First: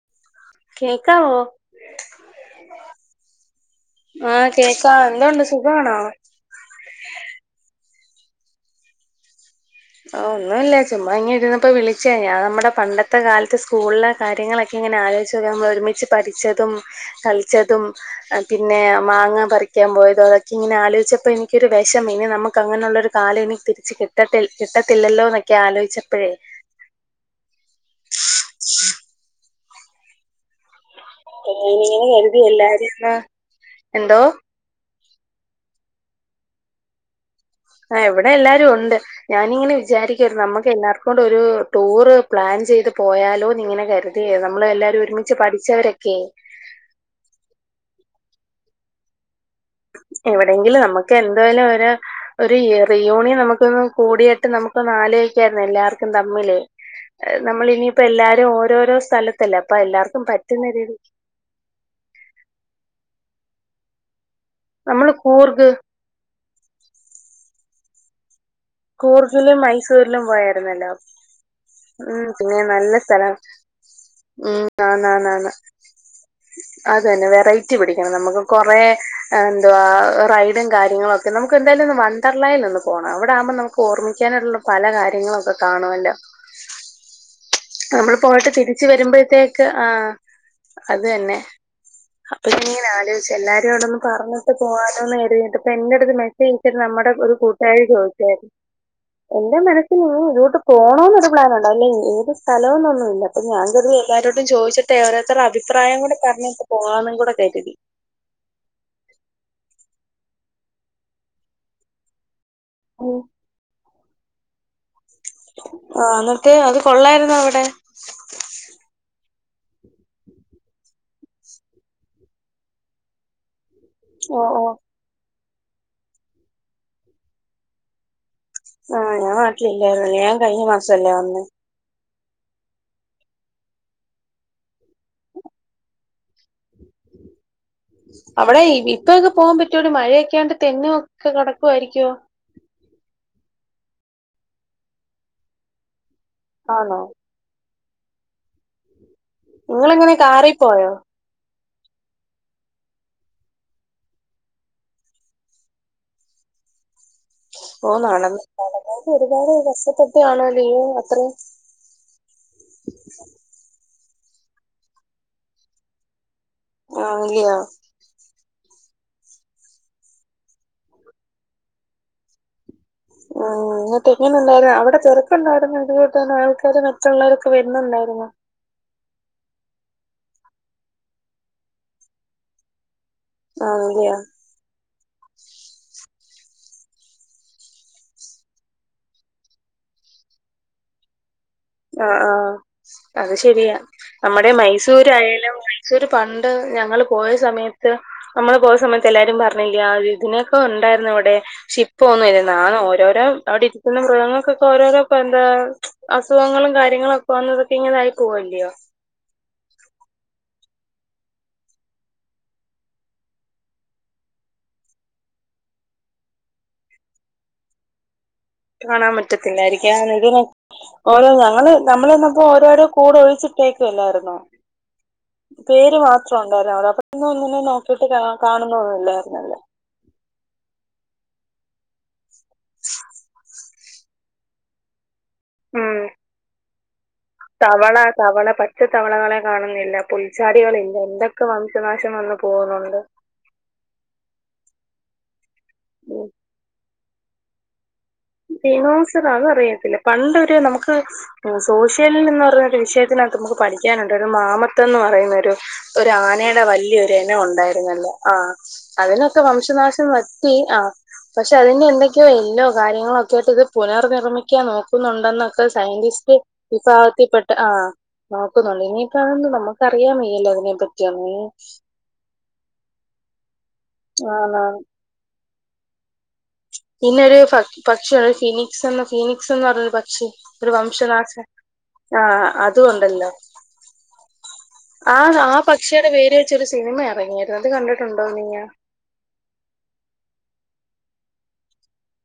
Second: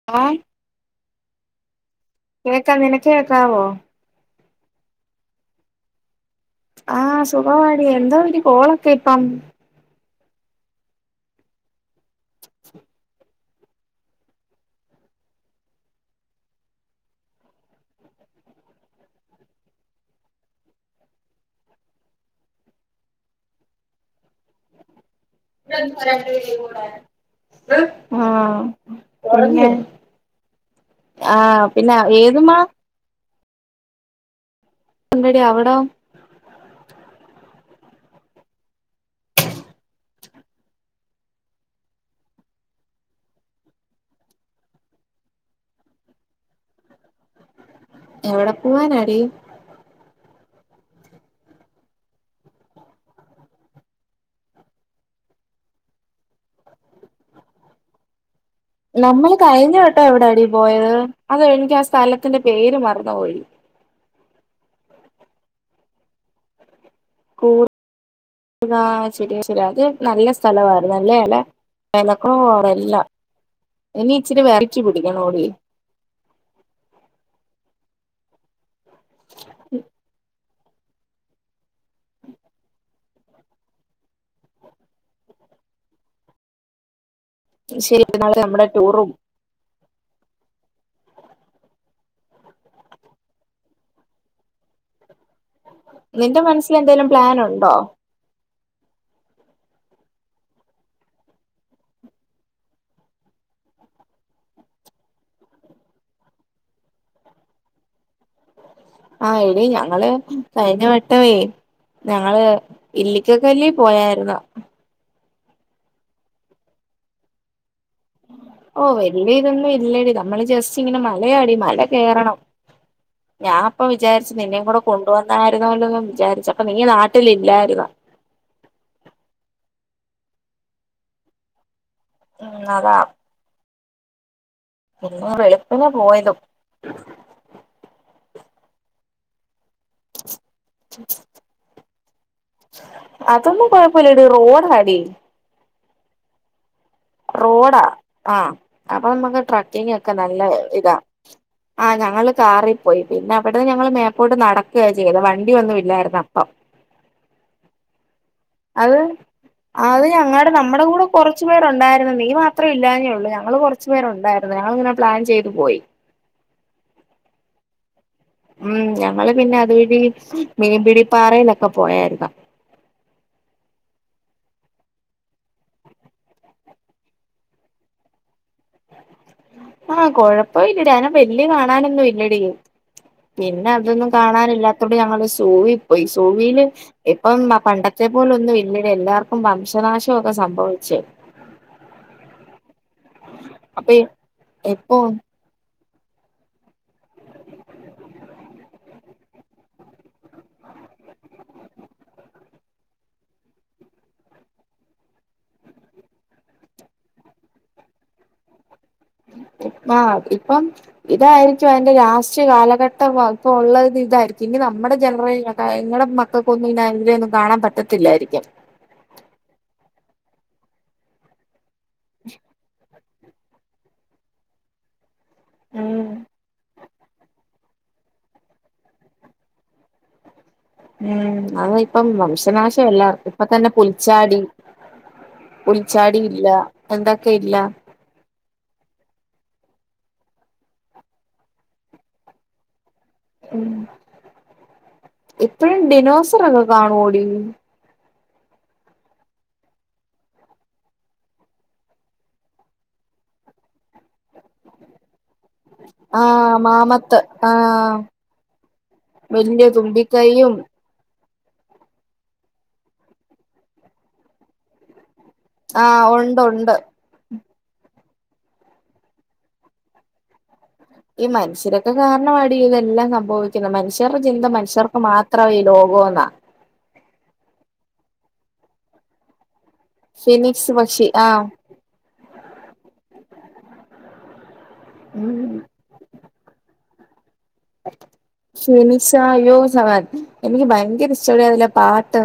[unintelligible] കേക്കാവോ? കേക്കാം നിനക്ക് കേക്കാവോ ആഹ് കേക്കാ എന്തണ്ട് സുഖമാണോ? ആഹ് സുഖവാരി എന്താ ഒരുര് കോളൊക്കെ ഇപ്പം? ഓ ഒന്നു ഇല്ല ചുമ്മാ ഇങ്ങ ഇരുന്നപ്പോ വിളിച്ച ഞാൻ നമ്മുടെ പണ്ടത്തെ കാലത്ത് ഇത്തെ സ്കൂളില കാര്യങ്ങളൊക്കെ ഇങ്ങനെ ആലോചിച്ച നമ്മൾ ഒരുമിച്ച് പഠിച്ചതും കളിച്ചതും പിന്നെ മാങ്ങ പറിക്കാൻ പോയതോ അതൊക്കെ ഇങ്ങനെ ആലോചിച്ചപ്പോ എനിക്കൊരു വിഷം ഇനി നമുക്ക് അങ്ങനെയുള്ളരു കാല എനിക്ക് തിരിച്ച് കിട്ട കിട്ടത്തില്ലോ ആഹ് ആഹ് പിന്നെ ഏതുമാ ആഹ് എന്തോ? ഉണ്ടടി അവിടോ? ആഹ് എവിടെ എല്ലാരും ഉണ്ട്. ഞാനിങ്ങനെ വിചാരിക്കരുത് നമുക്ക് എല്ലാവർക്കും കൊണ്ടും ഒരു ടൂറ് പ്ലാൻ ചെയ്ത് പോയാലോന്ന് ഇങ്ങനെ കരു അതെ നമ്മള് എല്ലാരും ഒരുമിച്ച് പഠിച്ചവരൊക്കെ എവിടെ പോവാനാടി? എവിടെയങ്കിലും നമുക്ക് എന്തായാലും ഒരു ഒരു റീയൂണിയൻ നമുക്കൊന്ന് കൂടിയിട്ട് നമുക്കൊന്ന് ആലോചിക്കായിരുന്നു എല്ലാർക്കും തമ്മില് നമ്മള ഇനിയിപ്പോ എല്ലാരും ഓരോരോ നമ്മള് സ്ഥലത്തല്ല കഴിഞ്ഞ അപ്പൊ വട്ടം എല്ലാർക്കും എവിടാടി പറ്റുന്ന പോയത് രീതി അത് എനിക്ക് ആഹ് സ്ഥലത്തിന്റെ പേര് മറന്ന പോയ്‌ നമ്മള് കൂർഗ്- കൂറ് കൂര്ഗിലും അത് മൈസൂരിലും നല്ല പോയായിരുന്നല്ലോ? സ്ഥലവായിരുന്നു അല്ലേ അല്ലെ ഉം പിന്നെ നല്ല വെലക്കുറവോടെല്ലാം സ്ഥലം ഇനി ഇച്ചിരി ഉം വെറൈറ്റി ആണ് പിടിക്കണോടി ആണ് അത തന്നെ വെറൈറ്റി പിടിക്കണം നമുക്ക് കൊറെ എന്തുവാ റൈഡും കാര്യങ്ങളും ഒക്കെ നമുക്ക് എന്തായാലും ഒ വഡർലായിൽ ഒന്ന് പോണം അവിടെ ആവുമ്പോ ഓർമ്മിക്കാനായിട്ടുള്ള പല കാര്യങ്ങളുംക്കെ കാണുമല്ലോ? ശരി നമ്മൾ നാളെ പോയിട്ട് നമ്മുടെ തിരിച്ച് ടൂറും വരുമ്പോഴത്തേക്ക് ആഹ് അത് തന്നെ അപ്പൊ ഇനീന ആലോചിച്ചു എല്ലാരും അവിട ഒന്ന് പറഞ്ഞട്ട് പോാനോന്ന് കരുതീട്ട്- അപ്പ എന്റെറടുത്ത് നിന്റെ മനസ്സിൽ മെസ്സേജ്ച്ചട്ട് എന്തേലും നമ്മുടെ ഒരു പ്ലാൻ ഉണ്ടോ കൂട്ടുകാരീ ചോദിച്ചു. എന്റെ മനസ്സിൽ ഇതോട്ട് പോണന്നു പ്ലാൻ ഉണ്ടാവ അല്ലേ ഏത് സ്ഥലമന്നൊന്നും ഇല്ല അപ്പ ഞാൻ കരുത് എാവരോട്ടും ചോദിച്ചിട്ട് ഓരരു അഭിപ്രായം കൂടെ പറഞ്ഞിട്ട് പോകാനും കൂടെ കരുതി- ആഹ് എടിേ ഞങ്ങള് കഴിഞ്ഞ വട്ടവേ ഞങ്ങള് ഉം ഇല്ലിക്കക്കല്ലി പോയായിരുന്നു. ആഹ് എന്നിട്ട് അത് കൊള്ളായിുന്നോ അവിടെ? ഓ വലിയ ഇതൊന്നും ഇല്ലടി നമ്മള് ജസ്റ്റ് ഇങ്ങനെ മലയാടി മല കയറണം. ഞാൻപ്പ വിചാരിച്ചു ഓ ഓ നിന്നയും കൂടെ കൊണ്ടുവന്നായിരുന്നല്ലോന്ന് വിചാരിച്ചു അപ്പൊ നീ നാട്ടിലില്ലായിരുന്ന്. ആഹ് ഞാൻ വാട്ടിലില്ലല്ലായിരോല്ലേ ഞാൻ കഴിഞ്ഞ മാസല്ലേ വന്ന് ഉം അതാ പിന്നെ വെളുപ്പിനെ പോയതും. അവിടെ ഇപ്പൊക്കെ പോകാൻ പറ്റൂല മഴയൊക്കെയാണ്ട് തെന്നി ഒക്കെ കടക്കുവായിരിക്കുവോ? അതൊന്നും കുഴപ്പമില്ലടി റോഡ ആടി- ആന്നോ റോഡാ ആഹ് അപ്പൊ നമുക്ക് ട്രക്കിങ് നിങ്ങളെങ്ങനെ ഒക്കെ നല്ല കാറി പോയോ? ഇതാ ആ ഞങ്ങള്ൾ കാറിൽ പോയി പിന്നെ അവിടുന്ന് ഞങ്ങള് മേപ്പോട്ട് നടക്കുക ചെയ്ത വണ്ടി ഒന്നും ഇല്ലായിരുന്നു അപ്പം ഓ നടന്ന അത് നടായത് ഒരുപാട് കപ്പെട്ട ആണോല്ലെ ഈ അത്രയും ഉണ്ടായിരരുന്നു നീ മാത്രേ ഇല്ലാന്നേ ഉള്ളൂ ഞങ്ങള്ൾ കുറു പേരു ഉണ്ടായിരുന്നു ഞങ്ങിങ്ങനെ പ്ലാൻ് ചെയ്തു പോയി ആ ഇല്ലോ ഉം ഞങ്ങള് പിന്നെ അതുവഴി മീൻ പിടിപ്പാറയിലൊക്കെ പോയായിരുന്നു ന്നിട്ടെ എങ്ങനിണ്ടാരുന് അവിടെ ചെറുക്കൻ ഉണ്ടായിരുന്നങ്കിൽ തന്നെ ആൾക്കാര് മറ്റുള്ളവരൊക്കെ വരുന്നുണ്ടായിരുന്ന് ആ കൊഴപ്പയില്ലടി അയ്നെ വല്ല്യ കാണാനൊന്നു ഇല്ലടീ പിന്നെ അതൊന്നും ആണല്ലിയോ കാണാനില്ലാത് തൊട് ഞങ്ങള് സൂവീപ്പോയി സൂവീല് ഇപ്പം പണ്ടത്തേ പോല ഒന്നും ഇല്ലടി എല്ലാർക്കും വംശനാശൊക്കെ സംഭവിച്ച് ആഹ് ആഹ് അയ് ശരിയാ അപ്പൊ നമ്മുടെ ഇപ്പൊ മൈസൂരായാലും സൂര് പണ്ട് ഞങ്ങള് പോയ സമയത്ത് നമ്മള് പോയ സമയത്ത് എല്ലാരും പറഞ്ഞില്ലീ ആ ഒര് നൊക്കെ ഉണ്ടായിരുന്നു അവിടെ ശ്ശെ ഇപ്പോ ഒന്നൂലേ നാണ് ഓരോരോ അവിടിരിക്കുന്ന മൃഗങ്ങൾക്കൊക്കെ ഓരോരോ ഇപ്പെന്താ അസുഖങ്ങളും കാര്യങ്ങളൊക്കെ വന്ന് ഇങ്ങനായി പോവല്ലിയോ ഇപ്പാ ഇപ്പം ഇതാരിക്കും അതിന്റെ യാസ്റ്റ് കാലഘട്ടം ഇപ്പം ഉള്ളതിതായിരിക്കും ഇനി നമ്മുടെ ജനറേ അതായത് മക്ക ക്കെഒന്നും ഇതിലൊന്നും കാണാൻ പറ്റത്തില്ലായിരിക്കാം കാണാൻ പറ്റത്തില്ലായിരിക്കാൻ ആണെന്തിനാ ഓരോ തവണ നമ്മളെന്നപ്പോ ഓരോരോ കൂടെ ഒഴിച്ചിട്ടേക്കുവല്ലാരുന്നോ പേര് മാത്രം ഉണ്ടായിരുന്ന് അവിടെ അപ്പന്നിങ്ങള്ന്നില്ലല്ലോ തുട്ട് കാണുന്നോ നില്ലായിരുന്നല്ലേ ഉം അങ്ങ് ഇപ്പം വംശനാശമെല്ലാർക്ക് ഇപ്പത്തന്നെ പുൽച്ചാടി ഉം പുൽച്ചാടിയില്ല ദന്തക്കെയ് തവള തവള പറ്റ് പച്ചത്തവളകളെ കാണുന്നില്ല പുൽച്ചാടി കളില്ല എന്തക്കെ വംശനാശം വന്ന് പോവുനുണ്ട് ഉം ഇപ്പഴും ദിനോസറൊക്കെ കാണുവോടീ ദിനോസറ് അതറിയത്തില്ല പണ്ടൊര് നമുക്ക് സോഷ്യലിൻ എന്ന് പറയുന്ന ഒരു വിഷയത്തിനാത്ത് നമുക്ക് പഠിക്കാനുണ്ട് ഒരു മാമത്ത് എന്ന്പറയുന്നൊരു ആഹ് ഒരാനേടെ വല്ല്യൊര് മാമത്ത് എനം ആഹ് ഒണ്ടായിരുന്നല്ലേ ആ അതിനൊക്കെ വല്യ വംശനാശം വറ്റി തുമ്പിക്കൈയും ആഹ് പക്ഷെ അതിന്നീ എന്തക്കെയോ ഇന്നോ കാര്യങ്ങളൊക്കെയായിട്ട് ഇത് പുനർ നിർമ്മിക്കാൻ നോക്കുന്നുണ്ടെന്ന് ഇപ്പ ആഹ് സൈന്റിസ്റ്റ് ഉണ്ട് ഉണ്ട് വിഭാക്കത്തിൽ പെട്ട് ആഹ് നോക്കുന്നുണ്ട് ഇനിയിപ്പം അതൊണ്ട് നമുക്ക് അറിയാൻ വയ്യല്ലോ ഇതിനെ പറ്റി ഇ മന്ഷ്യരൊക്കെ കാരണമാടീ ഇതെല്ലാം സംഭവിക്കുന്ന മനുഷ്യറെചിന്ത ആ മനുഷ്യർക്ക് മാത് ത്രവേ ലോകോനാ പിന്നര് ഫ പക്ഷി ഉള്ള ഫിനിക്സ്എന്ന ഫിനിക്സ് എന്ന് പറഞ്ഞൊര് പക് ക്ഷി ഒര് ഫിനിക്സ് പക്ഷി വംശനാശ ആഹ് ആഹ് അതും ഉണ്ടല്ലോ ആഹ് ആ പക് ക്ഷെടെ പേര് വെച്ചൊരു സിനിമ ഇറങ്ങിയിരുന്ന് അത് കണ്ടിട്ടുണ്ടോ നീയാ ചാ അയ്യോ സെവൻ എനിക്ക് ഭയങ്കരം ഇഷ്ട്ടല്ലായിരുന്നില്ലേ ആ പാട്ട്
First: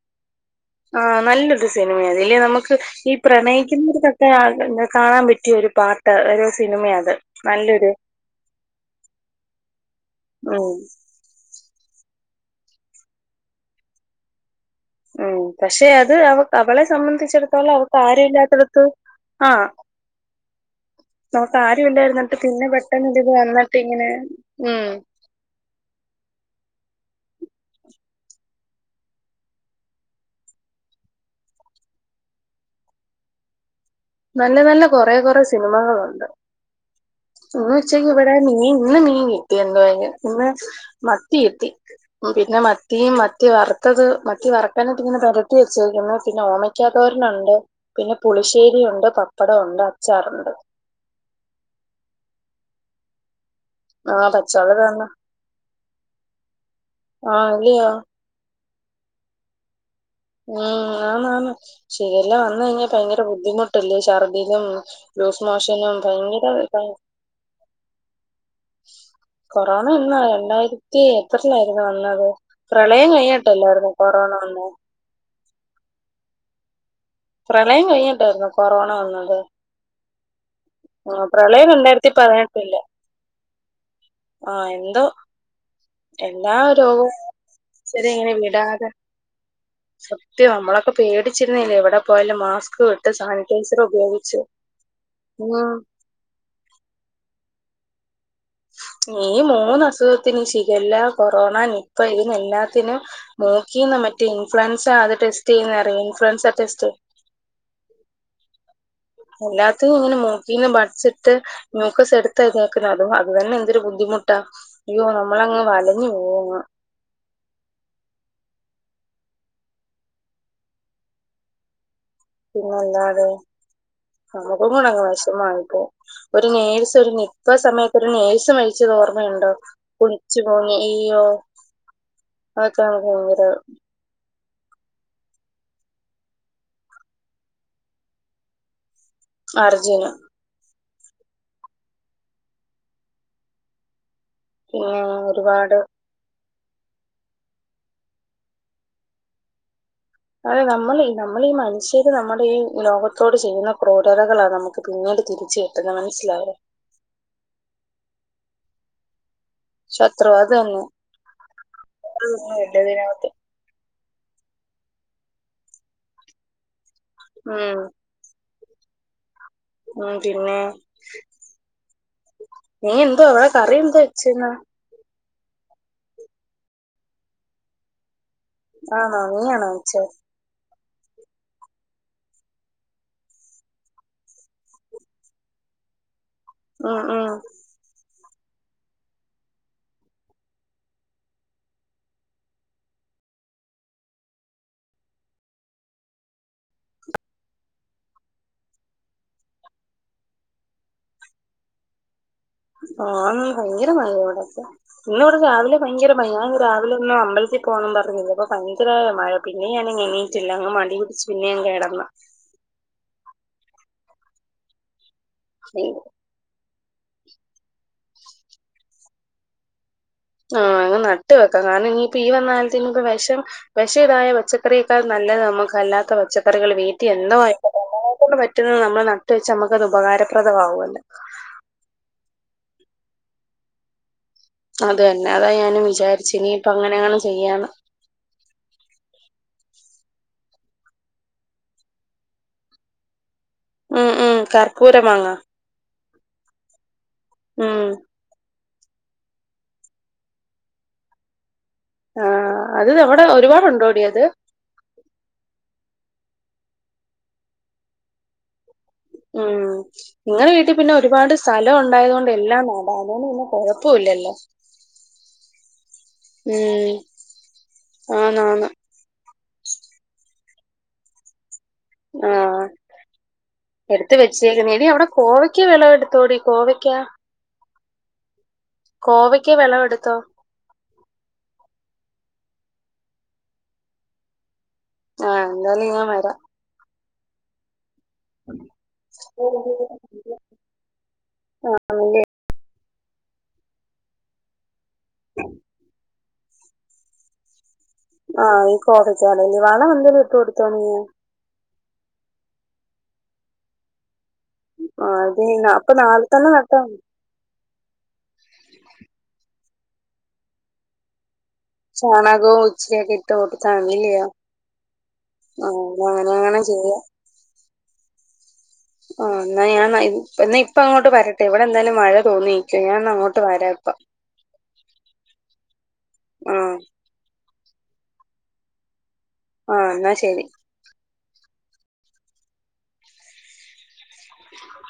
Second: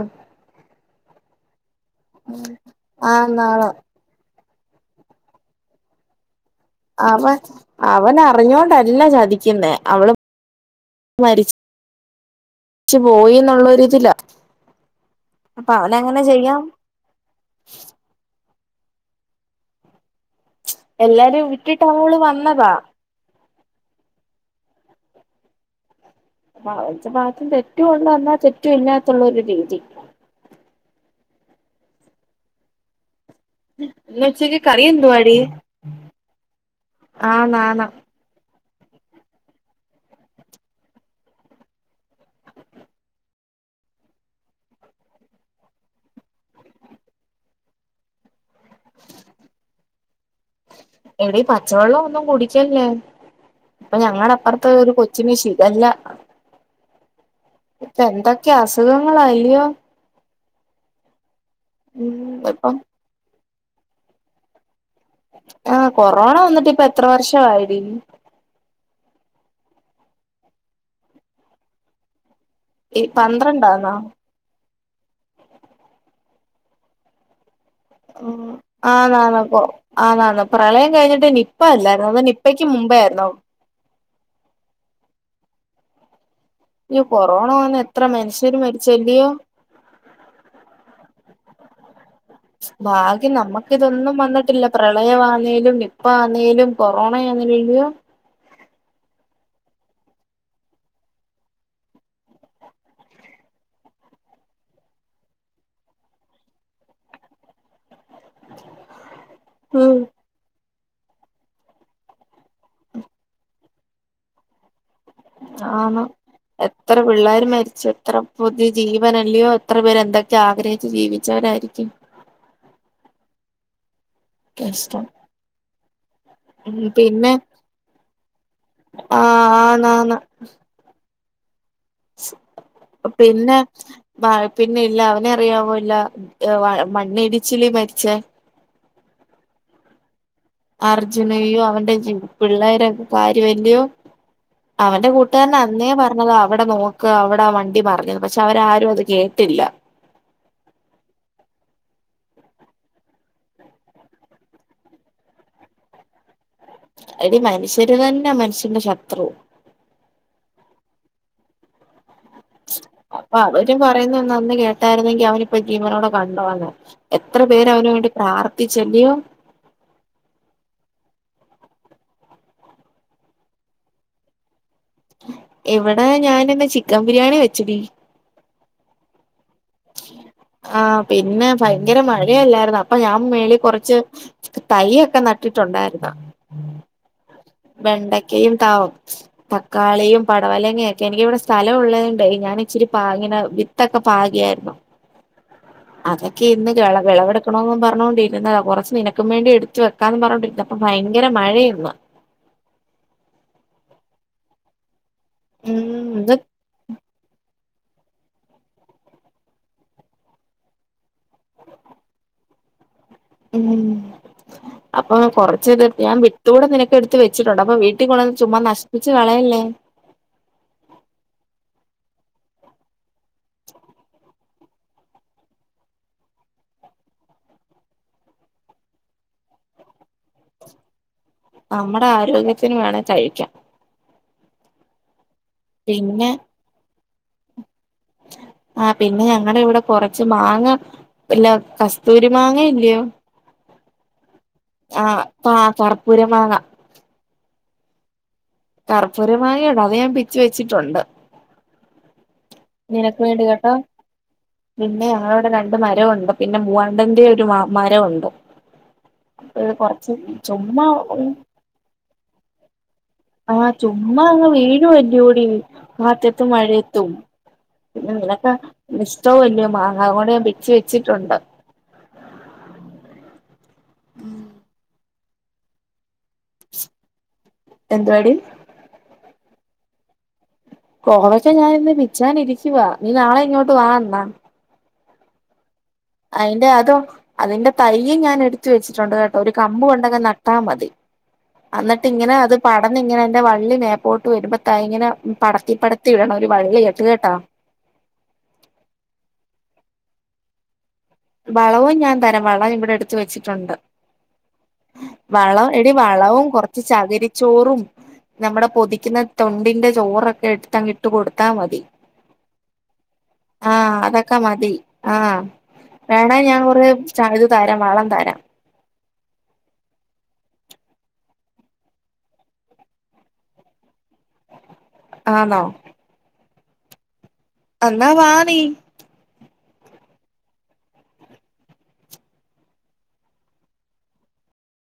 ആ നല്ലൊരു സിനിമയതില്ലെ നമുക്ക് ഈ ആഹ് നാളെ പ്രണയിക്കുന്നതക്ക് [unintelligible] കാണാൻ പറ്റിയ ഒരു പാട്ട് ട്ട് ഒര് സിനിമയാ അത് നല്ലൊരു അവൻ അവനറിഞ്ഞോണ്ടല്ല ചതിക്കുന്നേ അവള് ആഹ് മരിച് ച്ച്പോയി എന്നുള്ളൊരിതിലാ ഉം അപ്പൊ പക്ഷെ അത് അവനങ്ങനെ അവ ചെയ്യാം അവളെ സംബന്ധിച്ചിടത്തോളം അവക്ക് ആരൂല്ലാത്തടുത്ത്‌ ആഹ് എല്ലാരും നോക്കാൻ വിട്ടിട്ട് ആരും അവള് ഇല്ലായിരുന്നിട്ട് പിന്നെ വന്നതാ പെട്ടെന്ന് ഇതില് വന്നിട്ട് ഇങ്ങനെ ഉം ഭാ വെച്ച വാക്ക് തെറ്റൂഒണ്ട് എന്നാ തെറ്റു ഇല്ലാത്തൊള്ളൊരു രീതി ഈഹ് നല്ല നല്ല കൊറെ കൊറെ സിനിമകളൊണ്ട് ആന്നാന്ന് ഇന്നുച്ചക് വിടെ മീ ഇന്ന് മീൻ കിട്ടിയെന്തായാലും ഇന്ന് മത്തി കിട്ടി. മ് പിന്നെ മത്തീയും മത്തി വറ്ത്തത് മത്തിവറക്കാനായിട്ട് ഇങ്ങനെ പെരട്ടി വെച്ചേക്ക്ന്ന് പിന്നെ ഓമെൻ ക്യാതോരനൊണ്ട് പിന്നെ പുളിശ്ശേരി ഒണ്ട്, പപ്പടംഒണ്ട്, അച്ചാറൊണ്ട്. എടീ പച്ച വെളോന്നും കുടിക്കല്ലേ. ഇപ്പൊ ആ ഞങ്ങടെ അപ്പർത്ത് പച്ചവള ഒരു തന്നെ കൊച്ചിന് ഷിഗല്ല ആ ഇല്ലയോ ഇപന്ത ക്കെ അസുഖങ്ങളാല്യോ? ഉം ആന്ന് ആന്ന് ഉം ശിഖല്ല വന്ന് ഇപ്പം കയ്ഞ്ഞാ ഭയങ്കര ബുദ്ധിമുട്ടല്ലേ ഛർദ്ദിലും ആ കൊറോണ വന്നിട്ട് ഇപ്പ എത്ര വർഷം ആയെടീ? കൊറോണ എന്നാ രണ്ടായിരത്തി എത്രയിലായിരുന്നു വന്നത്. ഈ പ്രളയം കഴിഞ്ഞിട്ടല്ലായിരുന്നോ പന്ത്രണ്ടാന്നോ കൊറോണ വന്നെ? പ്രളയം കഴിഞ്ഞിട്ടായിരുന്നു കൊറോണ വന്നത് ആന്നാളെ പോവും ആ ന്നാളെ പ്രളയം ആഹ് കഴിഞ്ഞിട്ട് നിപ്പ പ്രളയം രണ്ടായിരത്തി അല്ലായിരുന്നോ അതോ നിപ്പ ക്ക് പതിനെട്ടില് മുബെആയിരുന്നോ ആഹ് എന്തോ എല്ലാ അയ്യോ രോഗവും കൊറോണ വന്ന് എത്ര ശരി ഇങ്ങനെ മനുഷ്യര് വിടാതെ മരിച്ചല്ലയോ സത്യം നമ്മളൊക്കെ പേടിച്ചിരുന്നല്ലേ എവിടെ പോയാലും. മാസ്ക് ഇട്ട് ഭാഗ്യം നമ്മക്ക് സാനിറ്റൈസർ ഇതൊന്നും ഉപയോഗിച്ച് വന്നിട്ടില്ല ഉം പ്രളയാവാന്നേലും നിപ്പ ആന്നേലും കൊറോണ ആന്നേലും. ഈ മൂന്ന് അസുഖത്തിന് ശിഖല്ല, കൊറോണ, നിപ്പ, ഇതിനെ ല്ലാത്തിനും മൂക്കീന്ന് മറ്റേ ഇൻഫ്ലുൻസ അത് ടെസ്റ്റ് ചെയ്യുന്നറിയ ഇൻഫ്ലുവൻസ ടെസ്റ്റ്. എല്ലാത്തിനും ഉം ഇങ്ങനെ മൂ ക്കീന്ന് പട്സ്ണ്ട് [unintelligible] ആക്കുന്ന അതും അത് തന്നെ എന്തൊരു ബുദ്ധിമുട്ടാ അയ്യോ നമ്മളങ്ങ് ആന്ന് വലഞ്ഞ് പോകും എത്ര പിള്ളേര് മര്ച്ചു എത്ര പുതു ജീവനല്ലയോ എത്ര പേര് എന്തൊക്കെ ആഗ്രഹിച്ച് ജീവിച്ചവരായിരിക്കും. പിന്നെല്ലാതെ നമുക്ക് [unintelligible] കഷ്ടം വെഷമായി പോവും. ഒരു ഉം നേഴ്സ് ഒരു പിന്നെ നിപ്പ സമയത്ത് ഒരു നേഴ്സ് മരിച്ചത് ഓർമ്മയുണ്ടോ? ആഹ് ആന്നാന്ന് [unintelligible] ഏ അയ്യോ. അതൊക്കെ നമുക്ക് ഭയങ്കര പിന്നെ? വ പിന്നെ ഇല്ല അവനെ അറിയാവോ ല്ല വ മണ്ണിടിച്ചില്ലിൽ മരിച്ചേ അർജുന. അർജുനയോ അവന്റെ ജിം പിള്ളേരൊക്കെ കാര്യവല്യോ. പിന്നെ അവന്റെ കൂട്ടാരൻ ഒരുപാട് അന്നേ പറഞ്ഞ താ അവിടെ നോക്ക് അവിടെ ആ വണ്ടി മർഞ്ഞെ. പക്ഷെ അവരാരും അത് കേട്ടില്ല. അതെ നമ്മള് നമ്മള് ഈ മനുഷ്യര് നമ്മുടെ ഈ ലോകത്തോട് ചെയ്യുന്ന ക്രൂരതകളാ നമക്ക് പിന്നീട് തിരിച്ച് വര്ന്നെ അതെന്നെ മൻസ്സിലായോ. എടി മനുഷ്യര് തന്നാ മനുഷ്യന്റെ ശത്രു. ശത്രുവാ അതന്നെ വേറെ ഒന്നുമില്ല ഇതിനകത്ത്. ഈ പറയുന്ന അന്ന് കേട്ടായിരുന്നെങ്കി അവനിപ്പ ജീവനോടെ കണ്ടേന്നെ എത്ര പേര് ഉം അവന് വേണ്ടി പ്രാർത്ഥിച്ചല്ല്യോ. മ് പിന്നെ നീ എന്തോവാ കറി എന്തോ വെച്ചന്നാ? ഇവടെ ഞാനിന്ന് ചിക്കൻ ബിരിയാണി വെച്ചടി. ആഹാ നീയാണോ വെച്ചെ? ആ പിന്നെ ഭയങ്കര മഴയല്ലായിര്ന്നോ അപ്പൊ ഞാൻ മേളിൽ കൊർച്ച് തയ്യൊക്കെ നട്ടിട്ടുണ്ടായിരുന്നു. മ് മ് വെണ്ടക്കയും ത തക്കാളിയും പടവലങ്ങൊക്കെ എനിക്കിവിടെ സ്ഥലം ഉള്ളോണ്ടെ ഞാൻ ഇച്ചിരി പാകിന വി വിത്തൊക്കെ പാകിയായിരുന്നു. അതൊക്കെ ഇന്ന് വിളവ് വിളവെടുക്കണോന്ന് പറഞ്ഞോണ്ടിരുന്നതാ കുറച്ച് നിനക്കും വേണ്ടി എട്ത്ത് വെ വെക്കാമെന്ന് പറഞ്ഞോണ്ടിരിക്ക അപോ ഭയങ്കര മഴെന്ന്. ആഹ് ഭയങ്കര മഴ ഇവിടൊക്കെ ഇന്ന് ഇവിടെ രാവിലെ ഉം ഭയങ്കര ഇത് മഴയാ ഞാൻ രാവിലെ ഒന്ന് അമ്പലത്തി പോകണം പറഞ്ഞിരിന്നപ്പ ഭയങ്കര മഴ പിന്നെ ഞാൻ എണീട്ടില്ല അങ്ങ് മടി പിടിച്ച് പിന്നെ ഞാൻ കിടന്നു. ഉം അപ്പൊ കൊറച്ച് ഇത് ഞാൻ വി ത്ത് കൂടെ നിനക്ക് എടുത്തു വച്ചിട്ടുണ്ട് അപ്പ വീട്ടിൽ കൊണ്ടുവന്ന് ചുമ്മാ നശപ്പിച്ച് കളയല്ലേ. ആഹ് അങ്ങ് നട്ട് വെക്കാം കാരണം ഇനിയിപ്പോ ഈ വന്ന കാലത്ത് ഇനിപ്പോ വിഷം വിഷം ഇതായ പച്ച പച്ചക്കറിയേക്കാൾ നല്ലത് നമുക്ക് അല്ലാത്ത പച്ചക്കറികൾ വീട്ടി എന്തോമായികോട്ടെ. നന്മളെ പറ്റുന്നത് നമ്മള് നട്ട് വെച്ച് നമ്മുക്ക് അത് ഉപകാരപ്രദമാവു അല്ലേ. നമ്മടെ ആരോഗ്യത്തിന് വേണേ കഴിക്കാം. അത് തന്നെ അതാ ഞാനും പിന്നെ വിചാരിച്ചെ ഇനി ഇപ്പ അങ്ങനെയെങ്ങാനും ചെയ്യാന്ന്. ആഹ് പിന്നെ ഞങ്ങടിവിടെ കുറച്ച് മാങ്ങ പിന്നെ കസ്തൂരി മാങ്ങ ഇല്ലയോ ഉം ഉം കർപ്പൂര ആഹ് മാങ്ങ ആഹ് കർപ്പൂരമാങ്ങ. ഉം കർപ്പൂരമാങ്ങയാണോ അത് ഞാൻ പിച്ച് വെച്ചിട്ടൊണ്ട്. ആഹ് അത് അവിടെ വേണ്ടി കേട്ടോ ഒരുപാടുണ്ടോടി അത്? പിന്നെ ഞങ്ങളവിടെ രണ്ട് മരമവൊണ്ട്‌ പിന്നെ മൂവാണ്ടന്റേം ഒരു മരഒണ്ട്. ഉം ഇങ്ങളെ വീട്ടി ചുമ്മാ പിന്നെ ഒരുപാട് സ്ഥലം ഒണ്ടായത് കൊണ്ട് എല്ലാം നടാം അതുകൊണ്ട് പിന്നെ ആ കൊഴപ് ചുമ്മാ അങ്ങ് വീഴുവല്ല്യോടീ കാറ്റത്തും ഉം മഴയത്തും. പിന്നെ നിനക്ക് ആന്നാന്ന് ഇഷ്ടോവല്ല്യോ മാങ്ങാ അത് കൊണ്ട് ഞാൻ പിച്ചി വെച്ചിട്ടൊണ്ട്. ആഹ് എടുത്ത വെച്ചേക്കണേ എടീ അവിടെ കോവയ്ക്ക വിളവെടുത്തോടീ. കോവയ്ക്കാ? എന്ത്വാടി? കോവയ്ക്ക വെളവെടുത്തോ? കോവക്ക ഞാനിന്ന് പിച്ചാനിരിക്കുവാ, നീ നാളെ ഇങ്ങോട്ട് വാ അന്നാ. ആഹ് എന്തായാലും ഞാൻ വരാ. ന്റെ അതോ അതിന്റെ തയ്യും ഞാനെടുത്ത് വെച്ചിട്ടൊണ്ട് കേട്ടോ ഒരു കമ്പ് കൊണ്ടങ്ങു നട്ടാ മതി. അന്നിട്ടിങ്ങനെ അത് പടന്നിങ്ങനെ അയിന്റെ വള്ളി മേപ്പോട്ട് വരുമ്പോ ദാ ഇങ്ങനെ പടത്തി പടത്തി ഇടണം ഒരു വള്ളി കെട്ടി കേട്ടോ. ആഹ് അത് കോവയ്ക്കാടല്ലേ വളം എന്തെലും ഇട്ട് കൊടുത്തോ നീയ്? വളവും ഞാൻ തരാം വളം ഇവിടെ എടുത്ത് വെച്ചിട്ടൊണ്ട് ആഹ് ഇത് വളം ന- എടി അപ്പൊ നാളെ വളവും തന്നെ നട്ടാ കുറച്ച് മതി ചകിരിച്ചോറും നമ്മടെ പൊതിക്കുന്ന തൊണ്ടിന്റെ ചോറൊക്കെ എടുത്തങ്ങിട്ട് കൊടുത്താ മതി. ചാണകവും ഉച്ചയൊക്കെ ഇട്ട് കൊടുത്ത മതി ആഹ് ഇല്ലയോ ആഹ് എന്നാ അങ്ങനെ വേണെ ഞാൻ അങ്ങനെ കുറേ ചെയ്യാം ഇത് തരാം, വളം തരാം. ആഹ് എന്നാ ഞാനാ അഹ് എന്നാ ഇപ്പങ്ങോട്ട് വരട്ടെ ഇവിടെ എന്തായാലും മഴ തോന്നുനിക്കാ ഞാന്നാ അങ്ങോട്ട് വരാം ഇപ്പ. [inaudible] ആഹ് വ ആഹ് അന്നാ വാ നീ. ആഹ് എന്നാ ശരി. [inaudible]